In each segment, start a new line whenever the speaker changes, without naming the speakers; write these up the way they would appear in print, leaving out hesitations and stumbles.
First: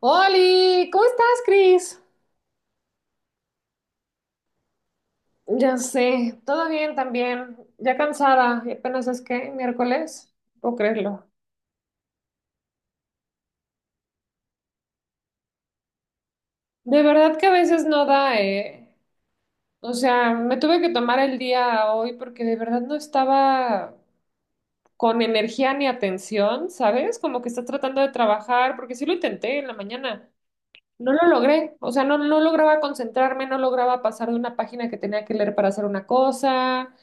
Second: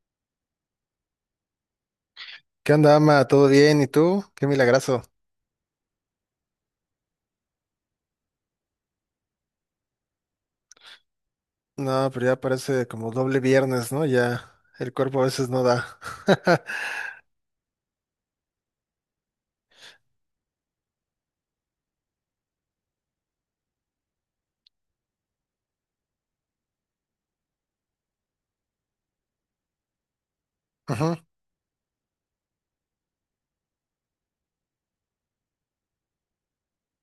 Oli, ¿cómo estás, Cris?
¿Qué onda, ama? ¿Todo bien? ¿Y tú? Qué milagrazo.
Ya sé, todo bien también. Ya cansada, y apenas es que miércoles, no puedo creerlo.
No, pero ya parece como doble viernes, ¿no? Ya el cuerpo a veces no da.
De verdad que a veces no da, me tuve que tomar el día hoy porque de verdad no estaba con energía ni atención, ¿sabes? Como que estás tratando de trabajar, porque sí lo intenté en la mañana. No
Ujú,
lo logré, no lograba concentrarme, no lograba pasar de una página que tenía que leer para hacer una cosa.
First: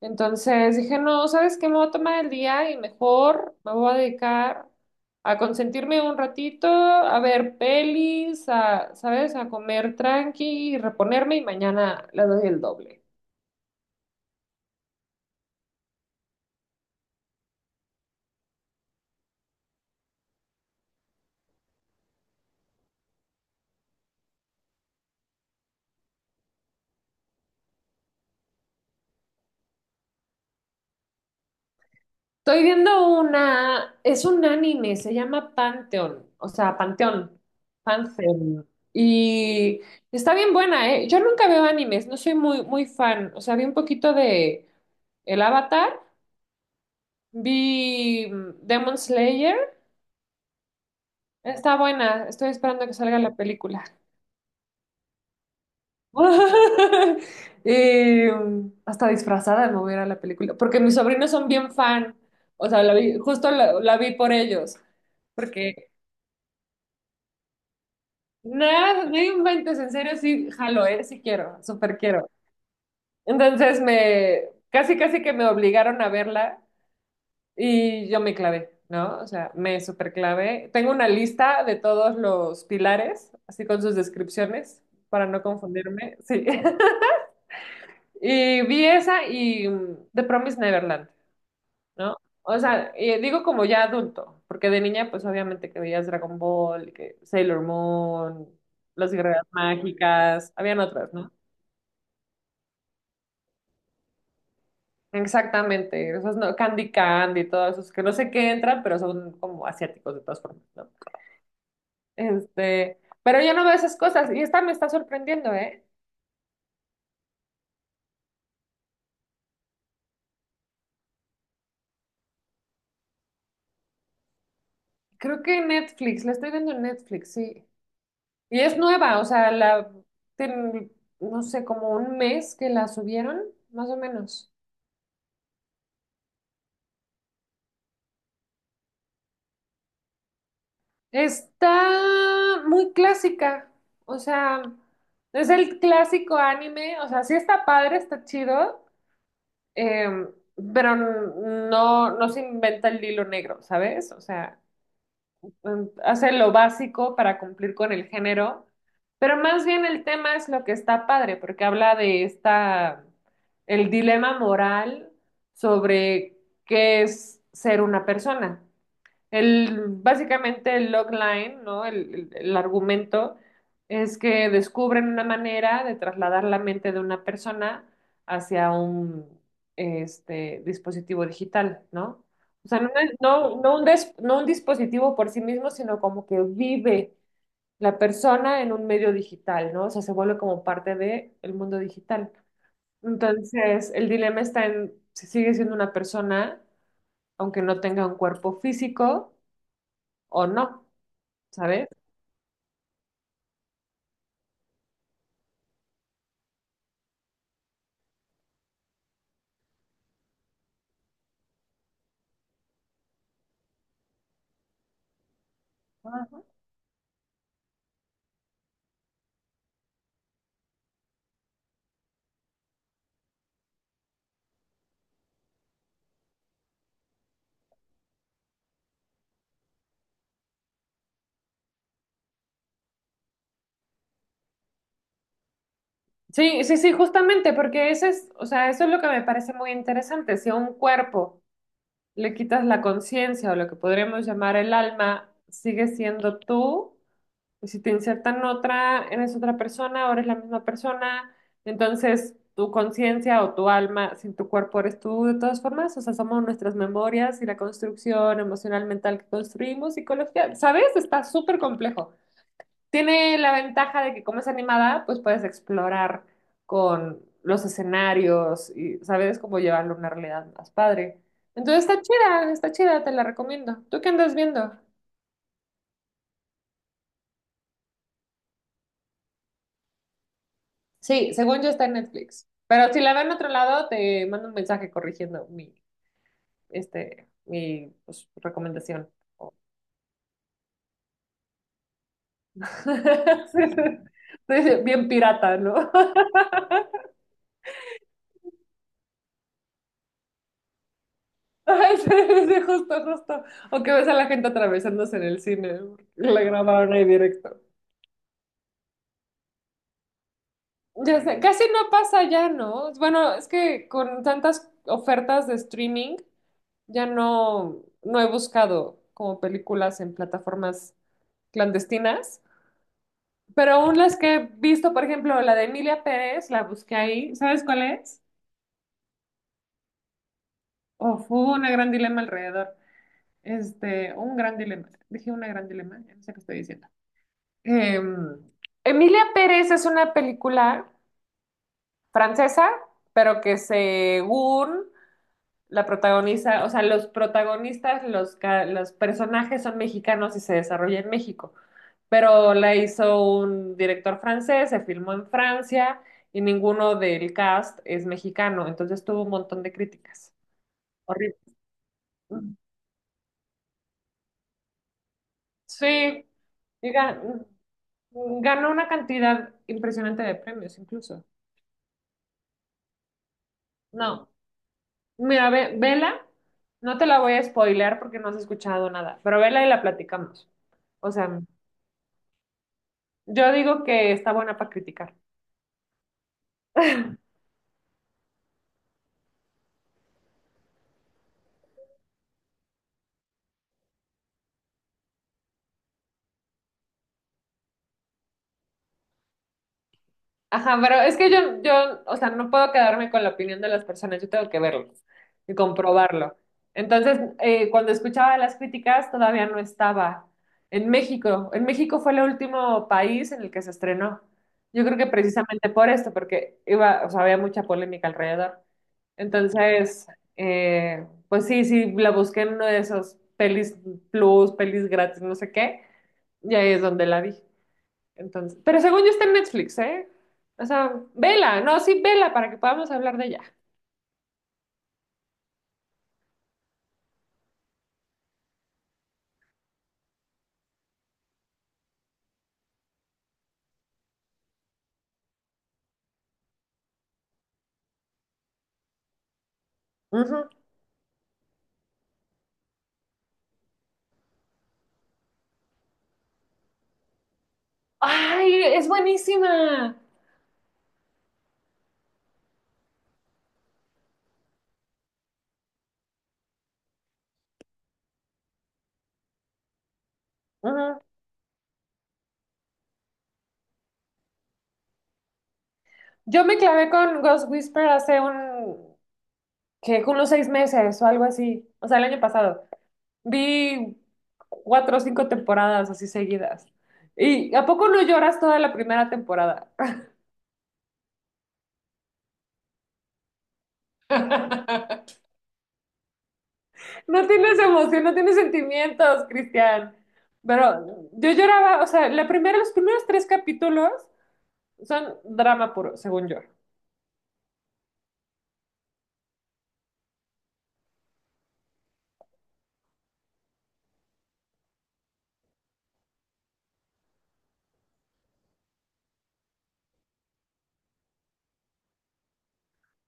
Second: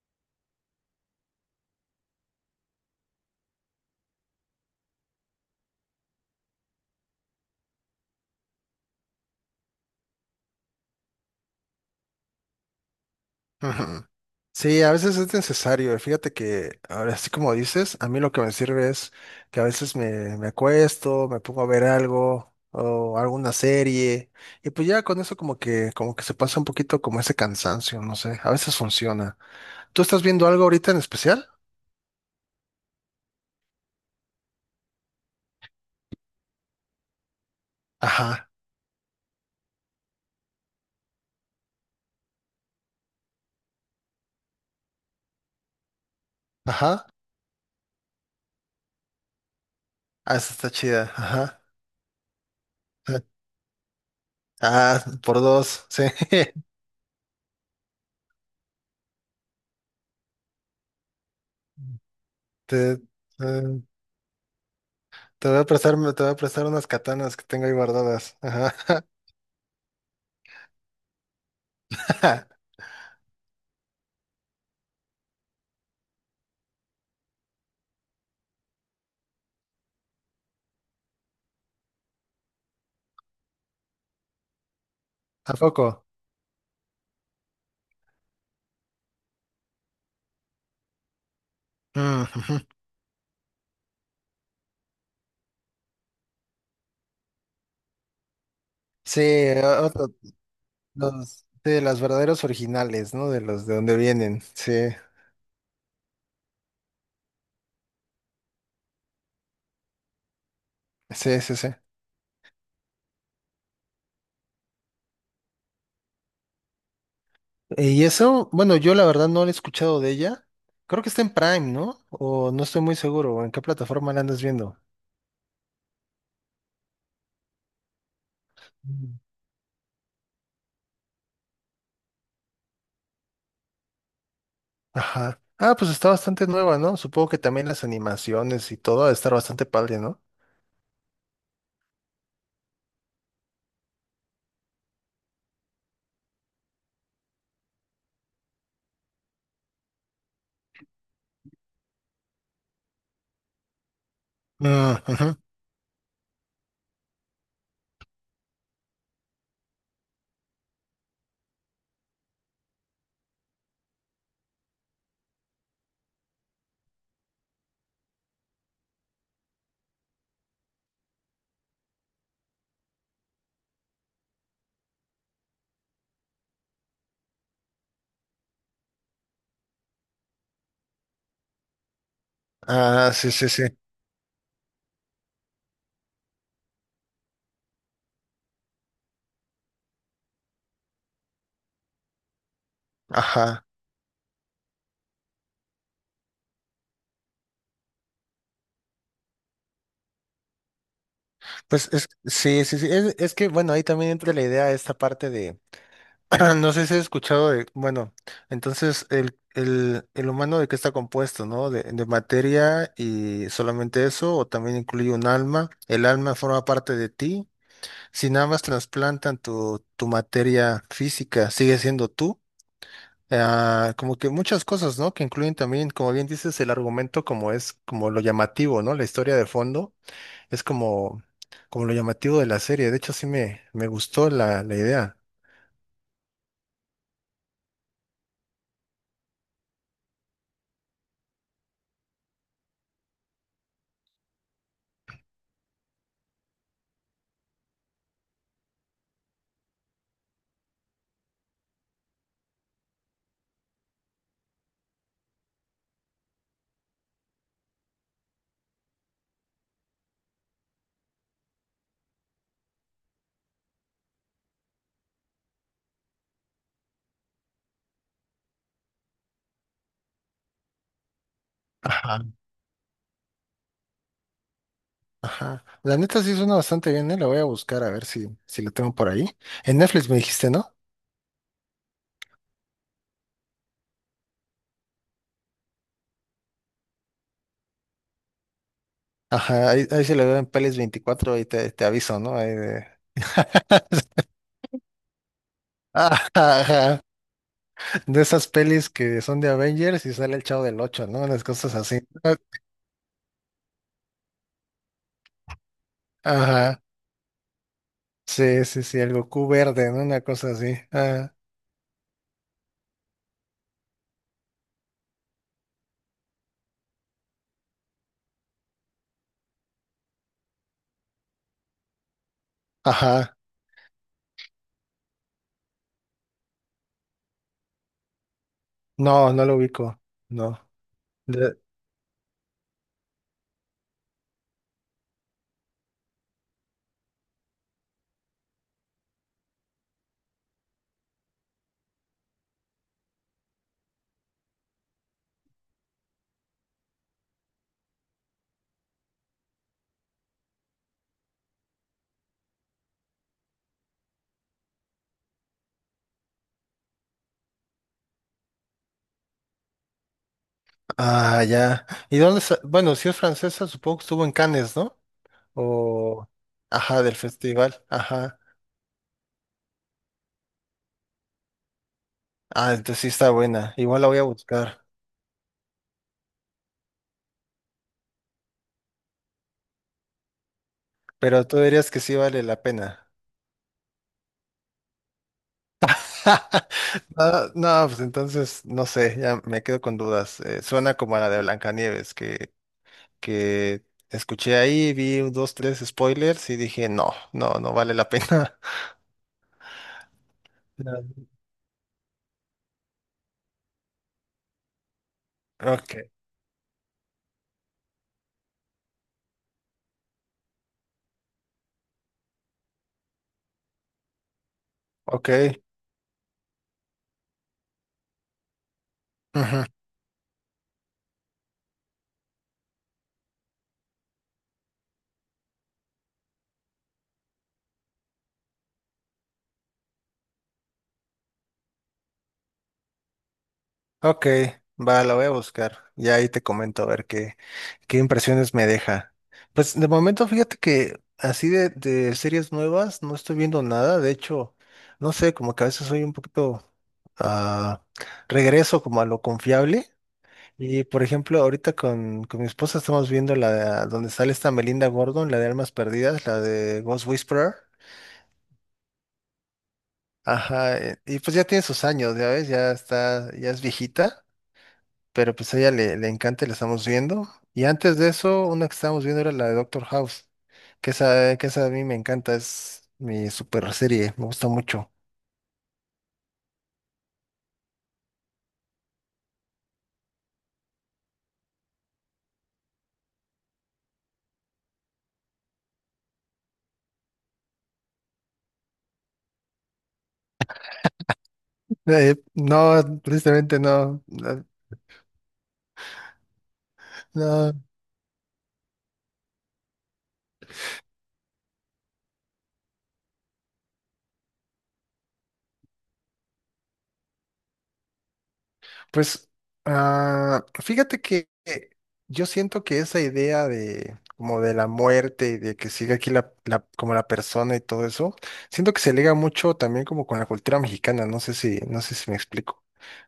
Entonces dije, no, ¿sabes qué? Me voy a tomar el día y mejor me voy a dedicar a consentirme un ratito, a ver pelis, a, ¿sabes? A comer tranqui y reponerme y mañana le doy el doble.
ujú. Sí, a veces es necesario. Fíjate que ahora, así como dices, a mí lo que me sirve es que a veces me acuesto, me pongo a ver algo o alguna serie y pues ya con eso como que se pasa un poquito como ese cansancio, no sé. A veces funciona. ¿Tú estás viendo algo ahorita en especial?
Estoy viendo una, es un anime, se llama Pantheon, o sea, Panteón,
Ajá,
Pantheon. Y está bien buena, ¿eh? Yo nunca veo animes, no soy muy fan. O sea, vi un poquito de El Avatar,
ajá.
vi Demon Slayer,
Ah, esa está chida. Ajá.
está buena, estoy esperando que salga la película.
Ah, por dos, sí.
Hasta disfrazada no voy a ir a la película, porque mis sobrinos son bien fan, o sea,
Te,
justo la
eh,
la vi por ellos.
Te voy a
Porque
prestar, te voy a prestar unas katanas que tengo ahí guardadas. Ajá.
Nada, no inventes, en serio, sí, jalo, ¿eh? Sí quiero, súper quiero. Entonces me, casi casi que me obligaron a verla y yo me clavé, ¿no? O sea, me súper clavé. Tengo una lista de todos los pilares, así con sus descripciones, para no
¿A poco?
confundirme, sí. Y vi esa y The Promised Neverland, ¿no?
Mm, ujú.
O sea, y digo como ya adulto, porque de niña pues obviamente que veías Dragon Ball, que Sailor Moon, Las
Sí,
Guerreras
otro-
Mágicas, habían otras, ¿no?
los, de las verdaderos originales, ¿no? De los de donde vienen. Sí,
Exactamente, esos no, Candy Candy, todos esos que no sé qué entran, pero son como asiáticos de todas formas, ¿no?
sí, sí, sí.
Pero yo no veo esas cosas y esta me está sorprendiendo, ¿eh?
Y eso, bueno, yo la verdad no lo he escuchado de ella. Creo que está en Prime, ¿no? O no estoy muy seguro. ¿O ¿En qué plataforma la andas viendo?
Creo que en Netflix, la estoy viendo en Netflix, sí. Y es nueva,
Mm.
ten- no sé, como 1 mes que la subieron, más o menos.
Ajá. Ah, pues está bastante nueva, ¿no? Supongo que también las animaciones y todo ha de estar bastante padre, ¿no?
Está muy clásica, o sea, es el clásico anime, o sea, sí está padre, está chido. Eh, no se inventa el hilo negro, ¿sabes?
Mm, ujú.
Hace lo básico para cumplir con el género, pero más bien el tema es lo que está padre, porque habla de esta, el dilema moral sobre qué es ser una persona. Básicamente el logline, ¿no? El argumento es que descubren una manera de trasladar la mente de una persona hacia un dispositivo digital, ¿no? O sea, no,
Ah, sí, sí, sí.
no un dispositivo por sí mismo, sino como que vive la persona en un medio digital, ¿no? O sea, se vuelve como parte del mundo digital.
Ajá.
Entonces, el dilema está en si sigue siendo una persona, aunque no tenga un cuerpo físico o no. ¿Sabes?
Pues es, sí, sí, sí. Es que, bueno, ahí también entra la idea, esta parte de, no sé si has escuchado de, bueno, entonces el humano de qué está compuesto, ¿no? De materia y solamente eso, o también incluye un alma. El alma forma parte de ti. Si nada más trasplantan tu materia física, sigue siendo tú. Ah, como que muchas cosas, ¿no? Que incluyen también, como bien dices, el argumento como es, como lo llamativo, ¿no? La historia de fondo es como, como lo llamativo de la serie. De hecho, sí me gustó la idea.
Sí, sí, sí, justamente, porque ese es, o sea, eso es lo que me parece muy interesante. Si a un cuerpo le quitas la conciencia o lo que podríamos llamar el alma, sigue siendo tú, y si te insertan otra, eres otra persona, o eres la misma persona, entonces tu conciencia o tu alma sin tu cuerpo eres tú de todas formas, o sea, somos nuestras memorias y la construcción emocional mental que construimos, psicología, ¿sabes? Está súper complejo. Tiene la ventaja de que como es animada, pues puedes explorar con los escenarios y sabes cómo llevarlo a una realidad más padre. Entonces
Ajá.
está chida, te la recomiendo. ¿Tú qué andas viendo?
Ajá. La neta sí suena bastante bien, ¿eh? La voy a buscar a ver si, si la tengo por ahí. En Netflix me dijiste, ¿no?
Sí, según yo está en Netflix. Pero si la veo en otro lado, te mando un mensaje corrigiendo mi, mi pues, recomendación.
Ajá, ahí, ahí se la veo en Pelis24 y te aviso, ¿no? Ahí de-
Estoy bien pirata, ¿no?
Ajá, ajá. De esas pelis que son de Avengers y sale el Chavo del ocho, ¿no? Unas cosas
Ay,
así.
sí,
Ah,
sí, justo, justo. O que ves a la gente atravesándose en el cine. Porque la
ajá.
grabaron ahí directo.
Sí, sí, sí, el Goku verde, ¿no? Una cosa así.
Ya
Ah,
sé, casi no pasa ya, ¿no? Bueno, es que con tantas ofertas de streaming ya no he buscado como películas en plataformas clandestinas,
ajá.
pero aún las que he visto, por ejemplo, la de Emilia Pérez, la busqué ahí, ¿sabes cuál es?
No, no lo ubico. No.
Oh, fue un gran dilema alrededor. Un gran dilema. Dije una gran dilema, ya no sé qué estoy diciendo. Em, Emilia Pérez es una película francesa, pero que según la protagonista, o sea, los protagonistas, los personajes son mexicanos y se desarrolla en México, pero la hizo un director francés, se filmó en Francia y ninguno del cast es mexicano, entonces tuvo un montón de críticas. Horrible.
Ah, ya. ¿Y dónde sa- bueno, si es francesa, supongo que estuvo en Cannes, ¿no?
Sí,
O...
y
Ajá, del
ga-
festival. Ajá.
ganó una cantidad impresionante de premios incluso.
Ah, entonces sí está buena. Igual la voy a
No,
buscar.
mira, vela, no te la voy a spoilear porque no has escuchado nada, pero vela y la platicamos. O sea,
Pero tú dirías que sí vale la pena.
yo digo que está buena para criticar.
No, no, pues entonces, no sé, ya me quedo con dudas. Suena como a la de Blancanieves, que escuché ahí, vi un, dos, tres spoilers y dije, no, no, no vale la pena.
Ajá, pero
Claro.
es que yo, o sea, no puedo quedarme con la opinión de las personas, yo tengo que verlos y
Ok,
comprobarlo. Entonces, cuando escuchaba las críticas, todavía no estaba en México. En México fue el último país en el que se estrenó. Yo creo que
ok.
precisamente por esto, porque iba, o sea, había mucha polémica alrededor.
Ujú.
Entonces, pues sí, sí, la busqué en uno de esos pelis plus, pelis gratis, no sé qué, y ahí es donde la vi. Entonces, pero según yo está en Netflix, ¿eh? O sea, vela, no, sí, vela para que podamos hablar de ella.
Ok, va, la voy a buscar. Y ahí te comento a ver qué, qué impresiones me deja. Pues de momento, fíjate que así de series nuevas no estoy viendo nada. De hecho, no sé, como que a veces soy un poquito ah, regreso como a lo confiable.
Ujú.
Y por ejemplo, ahorita con mi esposa estamos viendo la donde sale esta Melinda Gordon, la de Almas Perdidas, la de Ghost Whisperer.
Ay, es buenísima.
Ajá, y pues ya tiene sus años, ya ves, ya está, ya es viejita. Pero pues a ella le encanta y la estamos viendo. Y antes de eso, una que estábamos viendo era la de Doctor House,
Ujú.
que esa a mí me encanta, es mi super serie, me gusta mucho.
Yo me clavé con Ghost Whisperer hace un, que unos 6 meses o algo así, o sea, el año pasado. Vi cuatro o cinco temporadas así seguidas. ¿Y a poco no lloras toda la primera temporada?
No, tristemente no, no,
No
no.
tienes emoción, no tienes sentimientos, Cristian. Pero yo lloraba, o sea, la primera, los primeros tres capítulos son drama puro, según yo.
Pues fíjate que yo siento que esa idea de como de la muerte y de que sigue aquí como la persona y todo eso, siento que se liga mucho también como con la cultura mexicana, no sé si, no sé si me explico,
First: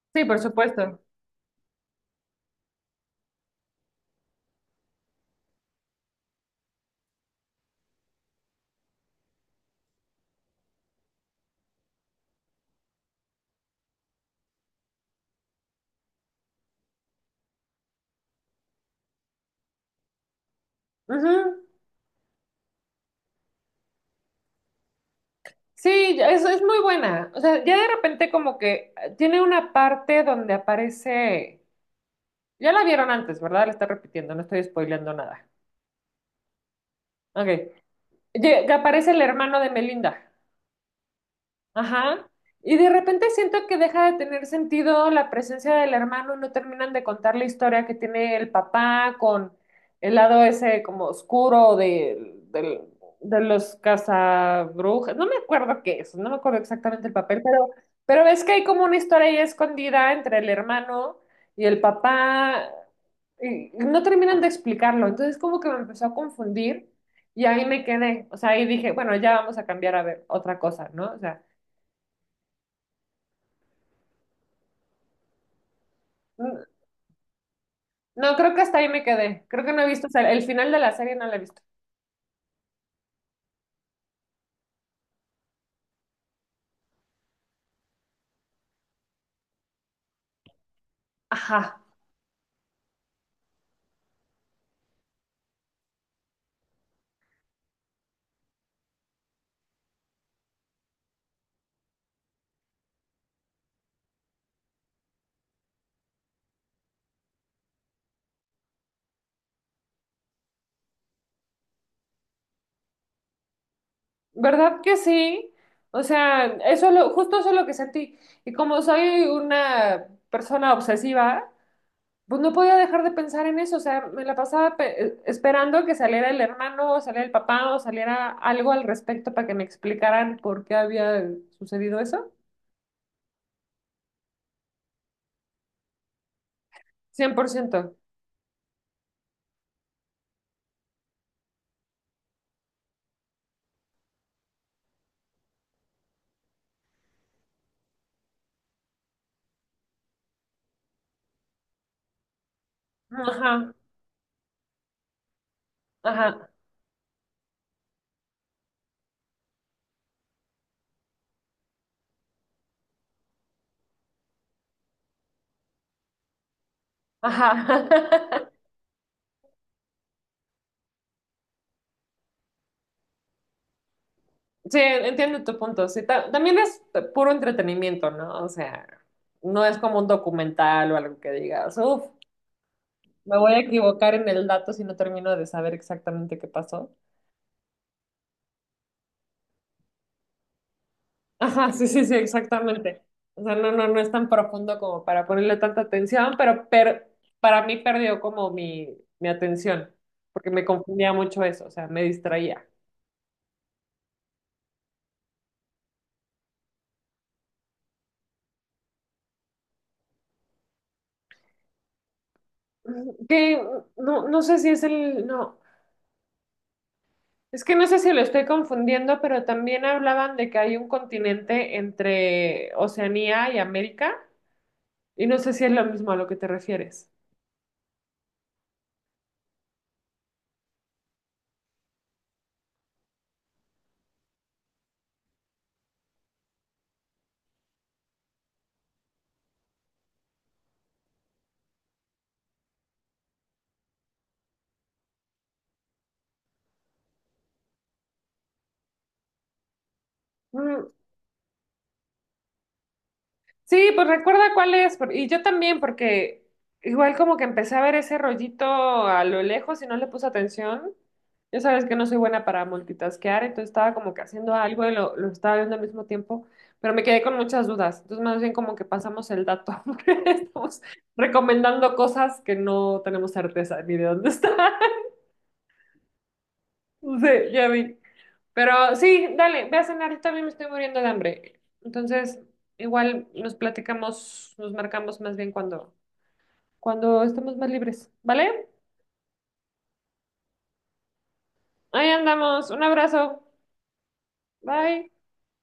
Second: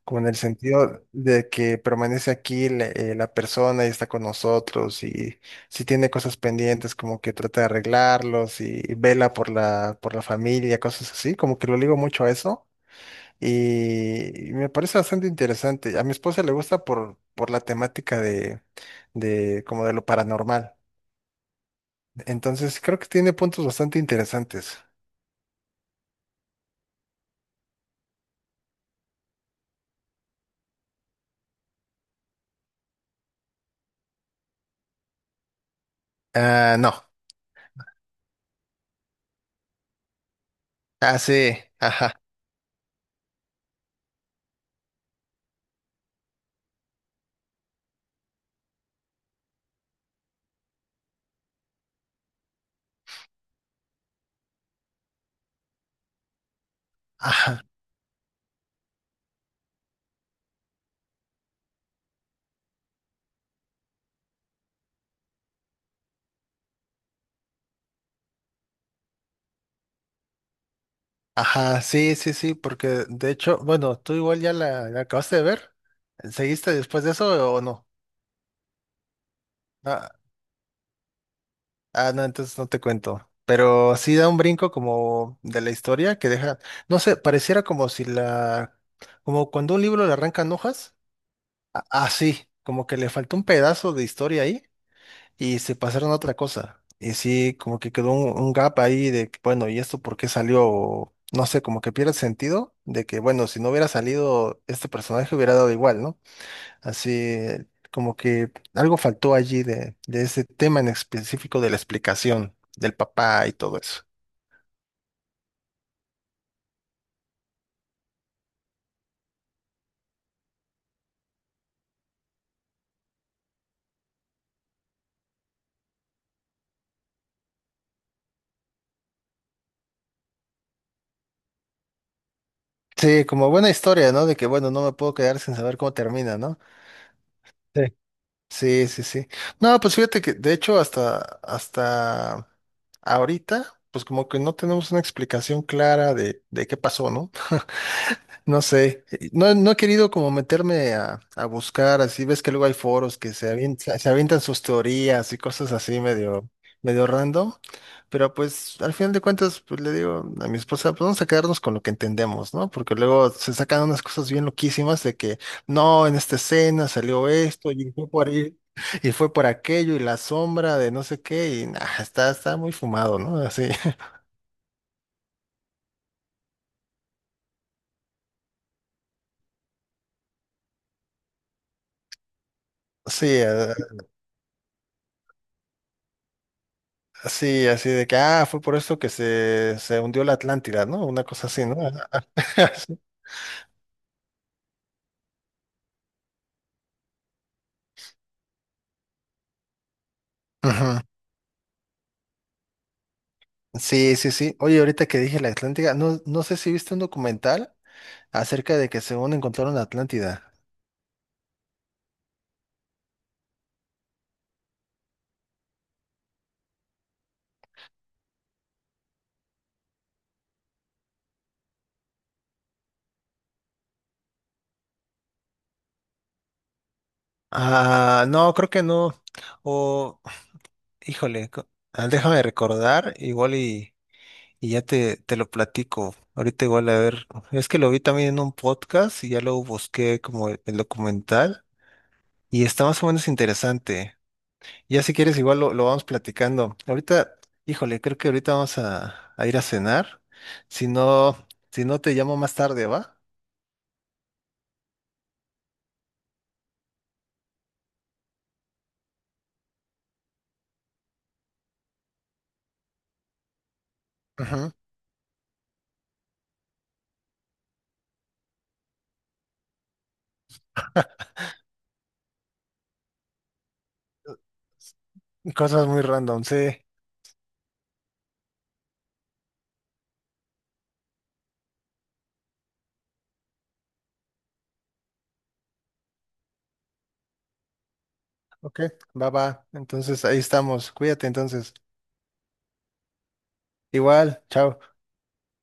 como
Sí,
en el
por supuesto.
sentido de que permanece aquí la, la persona y está con nosotros y si tiene cosas pendientes como que trata de arreglarlos y, vela por la familia, cosas así, como que lo ligo mucho a eso. Y me parece bastante interesante. A mi esposa le gusta por la temática de como de lo paranormal.
Ujú.
Entonces creo que tiene puntos bastante interesantes.
Sí, es muy buena. O sea, ya de repente como que tiene una parte donde aparece, ya la vieron antes, ¿verdad? La está repitiendo, no estoy spoileando nada.
Ah, no.
Ok. Que aparece el hermano de Melinda.
Ah, sí. Ajá.
Ajá. Y de repente siento que deja de tener sentido la presencia del hermano, no terminan de contar la historia que tiene el papá con el lado ese como de los cazabrujas. No me acuerdo qué es, no me acuerdo exactamente el papel,
Ajá.
pero ves que hay como una historia ahí escondida entre el hermano y el papá y no terminan de explicarlo. Entonces como que me empezó a confundir y ahí me quedé. O sea, ahí dije, bueno, ya vamos a cambiar a ver otra cosa, ¿no? O sea.
Ajá. Sí, sí, sí. Porque de hecho, bueno, tú igual ya la acabaste de ver.
N-
¿Seguiste después de eso o no?
No, creo que hasta ahí me quedé. Creo que no he visto,
Ah,
o sea, el final de la serie no la he visto.
ah, no, entonces no te cuento. Pero sí da un brinco como de la historia que deja, no sé, pareciera como si la, como cuando un libro le arrancan hojas.
Ajá,
Así, como que le faltó un pedazo de historia ahí y se pasaron a otra cosa. Y sí, como que quedó un gap ahí de, que, bueno, ¿y esto por qué salió? O, no sé, como que pierde sentido de que, bueno, si no hubiera salido este personaje hubiera dado igual, ¿no? Así, como que algo faltó allí de ese tema en específico de la explicación del papá y todo eso.
¿verdad que sí? O sea, eso lo, justo eso es lo que sentí. Y como soy una persona obsesiva, pues no podía dejar de pensar en eso. O sea, me la pasaba esperando que saliera el hermano, o saliera el papá, o saliera algo al respecto para que me explicaran por qué había sucedido eso.
Sí, como buena historia, ¿no? De que, bueno, no me puedo quedar sin saber cómo termina, ¿no?
Cien por
Sí.
ciento.
Sí, sí, sí. No, pues fíjate que, de hecho, hasta, hasta ahorita, pues como que no tenemos una explicación clara de qué pasó, ¿no? No sé, no, no he querido como meterme a buscar, así ves que luego hay foros que
Ajá,
se avientan sus teorías y cosas así medio,
ajá,
medio random, pero pues al final de cuentas pues le digo a mi esposa, pues vamos a quedarnos con lo que entendemos, ¿no? Porque luego se sacan unas cosas bien loquísimas de que no, en esta escena salió
ajá.
esto y fue por ahí, y fue por aquello y la sombra de no sé qué y nah, está, está muy fumado, ¿no? Así,
Sí, entiendo tu punto. Sí, también es puro entretenimiento, ¿no? O sea, no es como un documental o algo que digas, uff, me
sí.
voy a equivocar en el dato si no termino de saber exactamente qué pasó.
Sí, así de que, ah, fue por esto que se hundió la Atlántida, ¿no? Una cosa así,
Ajá,
¿no?
sí, sí, sí,
Sí,
exactamente. O sea, no es tan profundo como para ponerle tanta atención, pero para mí perdió como mi atención, porque me
ujú.
confundía mucho eso, o sea, me distraía.
Sí, sí. Sí. Oye, ahorita que dije la Atlántida, no, no sé si viste un documental acerca de que según encontraron la Atlántida.
Que no, no sé si es el, no. Es que no sé si lo estoy confundiendo, pero también hablaban de que hay un continente entre Oceanía y América, y no sé si es lo mismo a lo que te refieres.
Ah, no, creo que no. O, híjole, déjame recordar, igual y ya te lo platico. Ahorita igual a ver, es que lo vi también en un podcast y ya luego busqué como el documental y está más o menos interesante. Ya si quieres, igual lo vamos platicando. Ahorita, híjole, creo que ahorita vamos a ir a cenar. Si
Mm,
no, si no te llamo más tarde, ¿va?
sí, pues recuerda cuál es, por- y yo también, porque igual como que empecé a ver ese rollito a lo lejos y no le puse atención. Ya sabes que no soy buena para multitaskear, entonces estaba como que haciendo
Ujú.
algo y lo estaba viendo al mismo tiempo, pero me quedé con muchas dudas. Entonces más bien como que pasamos el dato, porque estamos recomendando cosas que no tenemos certeza ni de dónde están.
Cosas muy random, sí.
Sí, ya vi. Pero sí, dale, ve a cenar, yo también me estoy muriendo de hambre. Entonces, igual nos platicamos, nos marcamos más bien cuando estemos más libres, ¿vale?
Ok, va, va. Entonces ahí estamos. Cuídate entonces.
Ahí andamos, un abrazo,
Igual, chao.
bye.